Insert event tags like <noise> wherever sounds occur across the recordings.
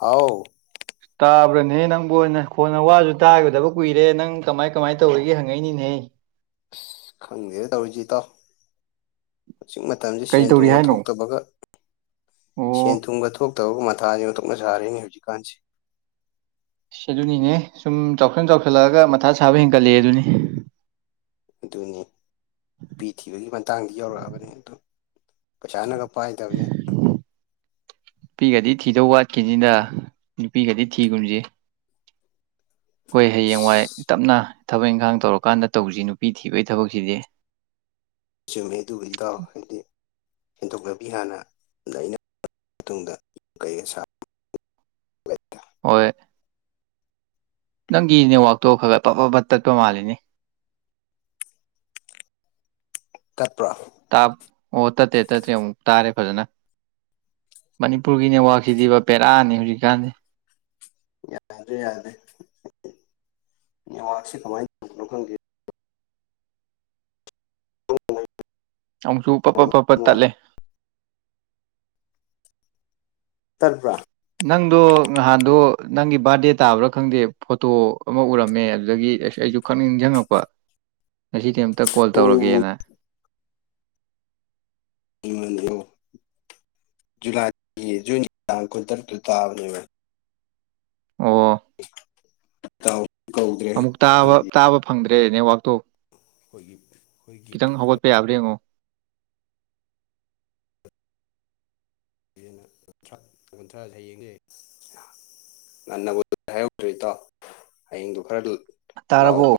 ꯍꯥꯎ ꯇꯥꯕ꯭ꯔꯥꯅꯦꯍꯦ ꯅꯪꯕꯨ ꯑꯣꯏꯅ ꯀꯣꯟꯅ ꯋꯥꯁꯨ ꯇꯥꯒꯗꯕ ꯀꯨꯏꯔꯦ ꯅꯪ ꯀꯃꯥꯏ ꯀꯃꯥꯏꯅ ꯇꯧꯔꯤꯒꯦ ꯍꯪꯉꯛꯏꯅꯤꯅꯦꯍꯦ <unintelligible> ꯈꯪꯗꯦ ꯇꯧꯔꯤꯁꯤꯠꯇꯣ ꯍꯧꯖꯤꯛ ꯃꯇꯝꯁꯦ ꯀꯩ ꯁꯦꯟ ꯇꯧꯔꯤ ꯊꯨꯝꯒ ꯍꯥꯏꯅꯣ ꯊꯣꯛꯇꯕꯒ ꯁꯦꯟ ꯑꯣ ꯊꯨꯝꯒ ꯊꯣꯛ ꯇꯧꯕ ꯃꯊꯥꯁ ꯑꯃ ꯊꯣꯛꯣꯛꯅ ꯁꯥꯔꯤꯅꯦ ꯍꯧꯖꯤꯛꯀꯥꯟꯁꯤꯦ ꯁꯤ ꯑꯗꯨꯅꯤꯅꯦ ꯁꯨꯝ ꯆꯥꯎꯁꯟ ꯆꯥꯎꯁꯜꯂꯛꯑꯒ ꯃꯊꯥ ꯁꯥꯕ ꯍꯦꯟꯒꯠꯂꯛꯑꯦ ꯑꯗꯨꯅꯤ ꯑꯗꯨꯅꯤ ꯅꯨꯄꯤ ꯊꯤꯕꯒꯤ ꯃꯇꯥꯡꯗ ꯌꯧꯔꯛꯑꯕꯅꯤ ꯑꯗꯨ ꯄꯩꯁꯥꯅꯒ ꯄꯥꯏꯗꯕꯅꯦ ꯅꯨꯄꯤꯒꯗꯤ ꯊꯤꯗꯧ ꯋꯥꯠꯈꯤꯅꯤꯗ ꯅꯨꯄꯤꯒꯗꯤ ꯊꯤꯒꯨꯝꯁꯤ ꯑꯩꯈꯣꯏ ꯍꯌꯦꯡꯋꯥꯏ ꯑꯁ ꯇꯞꯅ ꯊꯕꯛ ꯏꯪꯈꯥꯡ ꯇꯧꯔꯀꯥꯟꯗ ꯇꯧꯁꯤ ꯅꯨꯄꯤ ꯊꯤꯕꯒꯤ ꯊꯕꯛꯁꯤꯗꯤ ꯃꯗꯨꯕꯜꯗꯥ ꯍꯥꯏꯗꯤ ꯁꯦꯟꯊꯣꯛ ꯂꯝꯕꯤ ꯍꯥꯟꯅ ꯑꯗ ꯑꯩꯅ ꯃꯇꯨꯡꯗ ꯌ ꯀꯩ ꯁꯥ ꯍꯣꯏ ꯅꯪꯒꯤ ꯅꯦꯠꯋꯥꯛꯇꯣ ꯈꯔ ꯈꯔ ꯄꯞ ꯄꯕ ꯇꯠꯄ ꯃꯥꯜꯂꯤꯅꯤ ꯀꯠꯄ꯭ꯔꯥ ꯇꯥꯞ ꯑꯣ ꯇꯠꯇꯦ ꯇꯠꯇꯦ ꯑꯃꯨꯛ ꯇꯥꯔꯦ ꯐꯖꯅ ꯃꯅꯤꯄꯨꯔꯒꯤꯅꯦꯋꯥꯛꯁꯤꯔꯤꯕ ꯄꯦꯔꯥꯅꯤ ꯍꯧꯖꯤꯛꯀꯥꯟꯗꯤ ꯌꯥꯗ꯭ꯔꯦ ꯌꯥꯗ꯭ꯔꯦ ꯑꯦꯋꯥꯔꯗꯁ ꯀꯃꯥꯏꯅ ꯇꯧꯕꯅꯣ ꯈꯪꯗꯦ ꯍ <unintelligible> ꯑꯃꯨꯛꯁꯨ ꯄꯠ ꯄꯠ ꯄꯠ ꯄꯠ ꯇꯠꯂꯦ ꯇꯠꯄ꯭ꯔꯥ ꯅꯪꯗꯣ ꯅꯍꯥꯟꯗꯣ ꯅꯪꯒꯤ ꯕꯥꯔꯗꯦ ꯇꯥꯕ꯭ꯔꯥ ꯈꯪꯗꯦ ꯐꯣꯇꯣ ꯑꯃ ꯎꯔꯝꯃꯦ ꯑꯗꯨꯗꯒꯤ ꯑꯁ ꯑꯩ ꯑꯩꯁꯨ ꯈꯪ ꯅꯤꯡꯁꯤꯡꯉꯛꯄ ꯉꯁꯤꯗꯤ ꯑꯝꯇ ꯀꯣꯜ ꯑꯣ ꯇꯧꯔꯒꯦꯅ ꯗꯣ ꯂꯒꯤ ꯖꯨꯟ ꯏꯥꯡ ꯀ ꯗꯔꯗ ꯇꯕꯅꯤ ꯑꯣ ꯇꯥꯎ ꯑꯃꯨꯛ ꯇꯥꯕ ꯇꯥꯕ ꯐꯪꯗ꯭ꯔꯦ ꯅꯦꯠꯋꯥꯛꯇꯣ ꯑꯩꯈꯣꯏꯒꯤ ꯑꯩꯈꯣꯏꯒꯤ ꯈꯤꯇꯪ ꯄꯨꯂꯞ ꯍꯧꯒꯠꯄ ꯌꯥꯕ꯭ꯔꯥ ꯌꯦꯡꯉꯣ ꯅ ꯀꯨꯟ꯭ꯔ ꯀꯨꯟꯊ꯭ꯔꯥ ꯍꯌꯦꯡꯒꯦ ꯉꯟꯅꯕꯨ ꯍꯥꯏꯍꯧꯗ꯭ꯔꯦ ꯏꯇꯥꯎ ꯍꯌꯦꯡꯗꯣ ꯈꯔ ꯇꯥꯔꯕꯣ ꯂꯥꯛꯑꯣꯀꯣ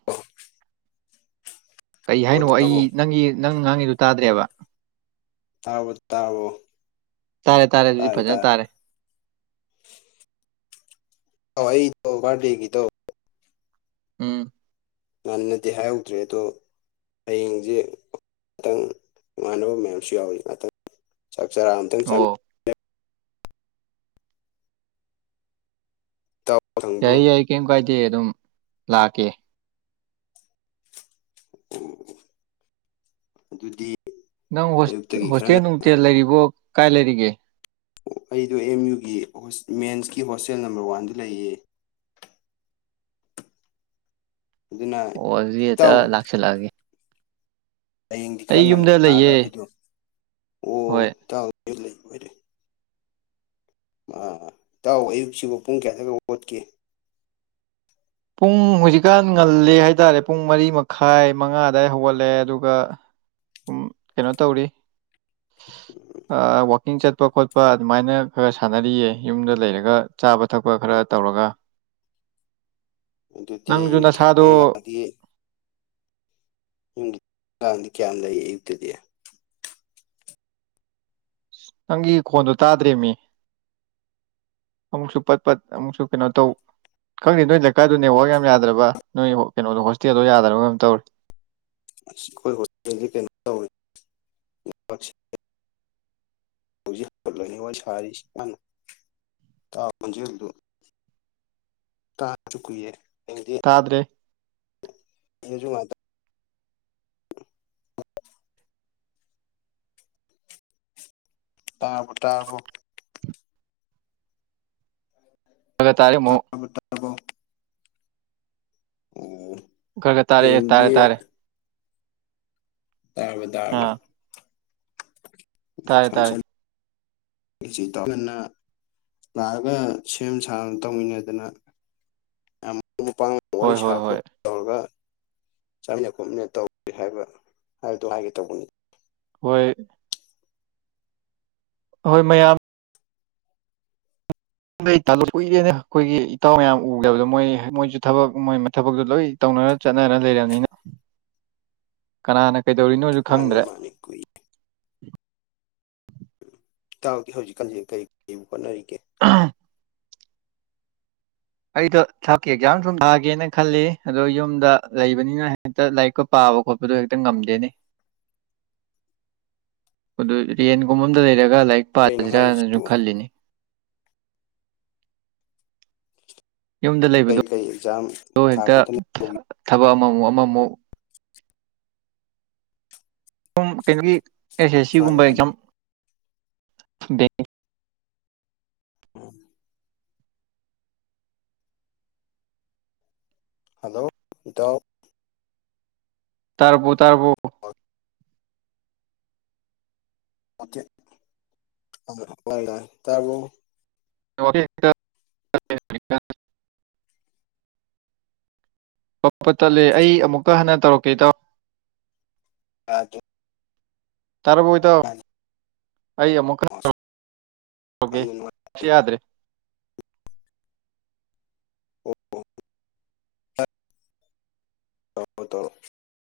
ꯀꯩ ꯍꯥꯏꯅꯣ ꯑꯩ ꯇꯥꯔꯕꯣ ꯅꯪꯒꯤ ꯅꯪ ꯉꯥꯡꯉꯤꯗꯨ ꯇꯥꯗ꯭ꯔꯦꯕ ꯇꯔꯕꯣ ꯇꯔꯕꯣ ꯇꯥꯔꯦ ꯇꯥꯔꯦ ꯑꯗꯨꯗꯤ ꯐꯖꯅ ꯇꯥꯔꯦ ꯍꯣ ꯑꯩꯗꯥ ꯕꯥꯔꯗꯦꯒꯤꯗꯣ ꯎꯝ ꯉꯟꯅꯗꯤ ꯍꯥꯏꯍꯧꯗ꯭ꯔꯦ ꯑꯗꯣ ꯍꯌꯦꯡꯁꯦ ꯉꯥꯛꯇꯪ ꯏꯉꯥꯟꯅꯕ ꯃꯌꯥꯝꯁꯨ ꯌꯥꯎꯋ ꯉꯥꯛꯇꯪ ꯆꯥꯛ ꯆꯔꯑ ꯑꯝꯇꯪ ꯑꯣ ꯆꯃꯤ ꯏꯇꯥꯎ ꯁꯪꯕ꯭ꯔꯣ ꯌꯥꯏ ꯌꯥꯏ ꯀꯩꯝ ꯀꯥꯏꯗꯦ ꯑꯗꯨꯝ ꯂꯥꯛꯀꯦ ꯑꯣ ꯑꯗꯨꯗꯤ ꯅꯪ ꯑꯌꯨꯛꯇꯒꯤ ꯈꯔ ꯍꯣꯁꯇꯦꯜ ꯉꯟꯅ ꯅꯨꯡꯊꯦꯜ ꯂꯩꯔꯤꯕꯣ ꯀꯥꯏ ꯂꯩꯔꯤꯒꯦ ꯑꯩꯗꯣ ꯑꯦꯝ ꯌꯨꯒꯤ ꯃꯦꯟꯁꯀꯤ ꯍꯣꯁꯇꯦꯜ ꯅꯝꯕꯔ ꯋꯥꯟꯗ ꯂꯩꯌꯦ ꯑꯗꯨꯅ ꯑꯣ ꯑꯗꯨꯗꯤ ꯍꯦꯛꯇ ꯏꯇꯥꯎ ꯂꯥꯛꯁꯤꯜꯂꯛꯑꯒꯦ ꯍꯌꯦꯡꯗꯤ ꯈꯔ ꯉꯟꯅ ꯂꯩꯌꯦ ꯂꯥꯛꯑꯒ ꯑꯩꯈꯣꯏꯗꯣ ꯑꯣ ꯍꯣꯏ ꯇꯥꯎ ꯂꯩꯔꯣꯏ ꯏꯇꯥꯎ ꯑꯌꯨꯛꯁꯤꯕꯨ ꯄꯨꯡ ꯀꯌꯥꯗꯒ ꯍꯧꯒꯠꯀꯦ ꯄꯨꯡ ꯍꯧꯨꯖꯤꯛꯀꯥꯟ ꯉꯜꯂꯦ ꯍꯥꯏꯇꯥꯔꯦ ꯄꯨꯡ ꯃꯔꯤ ꯃꯈꯥꯏ ꯃꯉꯥꯗꯏ ꯍꯧꯒꯠꯂꯦ ꯑꯗꯨꯒ ꯎꯝ ꯀꯩꯅꯣ ꯇꯧꯔꯤ ꯋꯥꯋꯀꯤꯡ ꯆꯠꯄ ꯈꯣꯠꯄ ꯑꯗꯨꯃꯥꯏꯅ ꯈꯔ ꯁꯥꯟꯅꯔꯤꯌꯦ ꯌꯨꯝꯗ ꯂꯩꯔꯒ ꯆꯥꯕ ꯊꯛꯄ ꯈꯔ ꯇꯧ ꯇꯧꯔꯒ ꯑꯗꯨꯗꯤ ꯅꯪꯁꯨ ꯌꯨꯝꯕꯤ ꯊꯛ ꯅꯁꯥꯗꯣ ꯇꯗꯤ <unintelligible> ꯌꯨꯝꯗꯤ <unintelligible> ꯀꯌꯥ ꯂꯩꯏ ꯑꯌꯨꯛꯇꯗꯤ ꯅꯪꯒꯤ ꯈꯣꯟꯗꯣ ꯇꯥꯗ꯭ꯔꯔꯤꯃꯤ ꯑꯃꯨꯛꯁꯨ ꯄꯠ ꯄꯠ ꯑꯃꯨꯛꯁꯨ ꯀꯩꯅꯣ ꯇꯧ ꯈꯪꯗꯦ ꯅꯣꯏ ꯂꯩꯀꯥꯏꯗꯣ ꯅꯦꯠꯋꯥꯛ ꯌꯥꯝ ꯌꯥꯗ꯭ꯔꯕ ꯅꯣꯏ ꯀꯩꯅꯣꯗꯣ ꯍꯣꯁꯇꯦꯜꯗꯣ ꯌꯥꯗ꯭ꯔꯕꯒ ꯇꯧꯔꯤ ꯑ ꯑꯩꯈꯣꯏꯦꯜꯗꯤ ꯀꯩꯅꯣ ꯇꯧꯋ <unintelligible> ꯍꯧꯖꯤꯂꯅꯤ ꯋꯥꯔꯤ ꯁꯔ ꯀꯅꯣ ꯇ ꯇ ꯆꯨꯏꯌꯦ <unintelligible> ꯇꯥꯗ꯭ꯔꯦ ꯌꯦꯁꯨ ꯃꯥꯊ <unintelligible> ꯇꯥꯔꯕꯣ ꯇꯥꯔꯕꯣ ꯐ ꯇꯥꯔꯦ ꯑꯃꯣ ꯇꯕꯣ ꯎꯝ ꯈꯔ ꯈꯔ ꯇꯥꯔꯦ ꯇꯥꯔꯦ ꯇꯥꯔꯦ ꯇꯥꯔꯕ ꯇꯥꯔꯕ ꯑꯥ ꯇꯥꯔꯦ ꯇꯥꯔꯦ ꯊꯝꯁ ꯇꯟꯅ <unintelligible> ꯂꯥꯛꯑꯒ ꯁꯦꯝ ꯁꯥ ꯇꯧꯃꯤꯟꯅꯗꯅ ꯌꯥꯝ ꯃꯔ ꯃꯄꯥꯡ ꯍꯣꯏ ꯋꯥꯔꯤ ꯍꯣꯏ ꯁꯥꯕ ꯍꯣꯏ ꯈꯣꯠ ꯇꯧꯔꯒ ꯆꯥꯃꯤꯟꯅ ꯈꯣꯠꯃꯤꯟꯅ ꯇꯧꯒꯦ ꯍꯥꯏꯕ ꯍꯥꯏꯕꯗꯣ ꯍꯥꯏꯒꯦ ꯇꯧꯕꯅꯤ ꯍꯣꯏ ꯍꯣꯏ ꯃꯌꯥꯝ ꯗ ꯑꯩ ꯇꯥꯂꯨꯏꯔꯦꯅ ꯑꯩꯈꯣꯏꯒꯤ ꯏꯇꯥꯎ ꯃꯌꯥꯝ ꯎꯗꯕꯗꯣ ꯃꯣꯏ ꯃꯣꯏꯁꯨ ꯊꯕꯛ ꯃꯣꯏ ꯊꯕꯛꯇꯣ ꯂꯣꯏ ꯇꯧ ꯆꯠꯅ ꯂꯩꯅꯤꯅ ꯀꯅꯥꯅ ꯀꯩꯗꯧꯔꯤꯅꯣꯁꯨ ꯃꯥꯅꯤ ꯈꯪꯗ꯭ꯔꯦ ꯃꯥꯅꯤ ꯀꯨꯏ ꯏ ꯇꯥꯎꯒꯤ ꯍꯧꯖꯤꯛꯀꯥꯟꯁꯤ ꯀꯔꯤ ꯀꯨ ꯍꯣꯠꯅꯔꯤꯒꯦ ꯑꯩꯗꯣ ꯊ ꯑꯦꯛꯖꯥꯝ ꯁꯨꯝ ꯊꯥꯒꯦꯅ ꯈꯜꯂꯤ ꯑꯗꯣ ꯌꯨꯝꯗ ꯂꯩꯕꯅꯤꯅ ꯍꯦꯛꯇ ꯂꯥꯏꯔꯤꯛꯀ ꯄꯥ ꯆꯥꯕ ꯈꯣꯠꯄꯗꯨ ꯍꯦꯛꯇ ꯉꯝꯗꯦꯅꯤ ꯑꯗꯨ ꯔꯦꯟꯒꯨꯝꯕꯝꯗ ꯂꯩꯔꯒ ꯂꯥꯏꯔꯤꯛ ꯀꯩꯅꯣ ꯄꯥꯁꯤꯔꯅꯁꯨ ꯍꯥꯏꯔꯤꯁꯤꯕꯨ ꯈꯜꯂꯤꯅꯤ ꯌꯨꯝꯗ ꯀꯔꯤ ꯂꯩꯕꯗꯣ ꯀꯔꯤ ꯑꯦꯛꯖꯥꯝ ꯑꯗꯨ ꯊꯥ ꯍꯦꯛꯇ ꯈꯣꯠꯇꯅ ꯇꯧꯒꯤ ꯊꯕꯛ ꯑꯃꯃꯨꯛ ꯑꯃꯃꯨꯛ ꯁ ꯀꯩꯅꯣꯒꯤ ꯑꯦꯁ ꯑꯦꯁ ꯃꯥꯅꯤ ꯁꯤꯒꯨꯝꯕ ꯃꯥꯅꯤ ꯑꯦꯛꯖꯥꯝ ꯎꯝ ꯍꯜꯂꯣ ꯏꯇꯥꯎ ꯇꯔꯕꯨꯣ ꯇꯔꯕꯨꯣ ꯑ <unintelligible> ꯍ ꯇꯔꯕꯣ <unintelligible> ꯄ ꯇꯠꯂꯦ ꯑꯩ ꯑꯃꯨꯛꯀ ꯍꯟꯅ ꯇꯧꯔꯛꯀꯦ ꯇꯥꯎ <inaudible> ꯇꯔꯕꯣ ꯏꯗ ꯌꯥꯝꯅ ꯑꯩ ꯑꯃꯨꯛ ꯈꯔꯦ ꯅꯨꯡꯉꯥꯏ ꯌꯥꯗ꯭ꯔꯦ <unintelligible> ꯑꯣ ꯍꯣ <inaudible> <inaudible>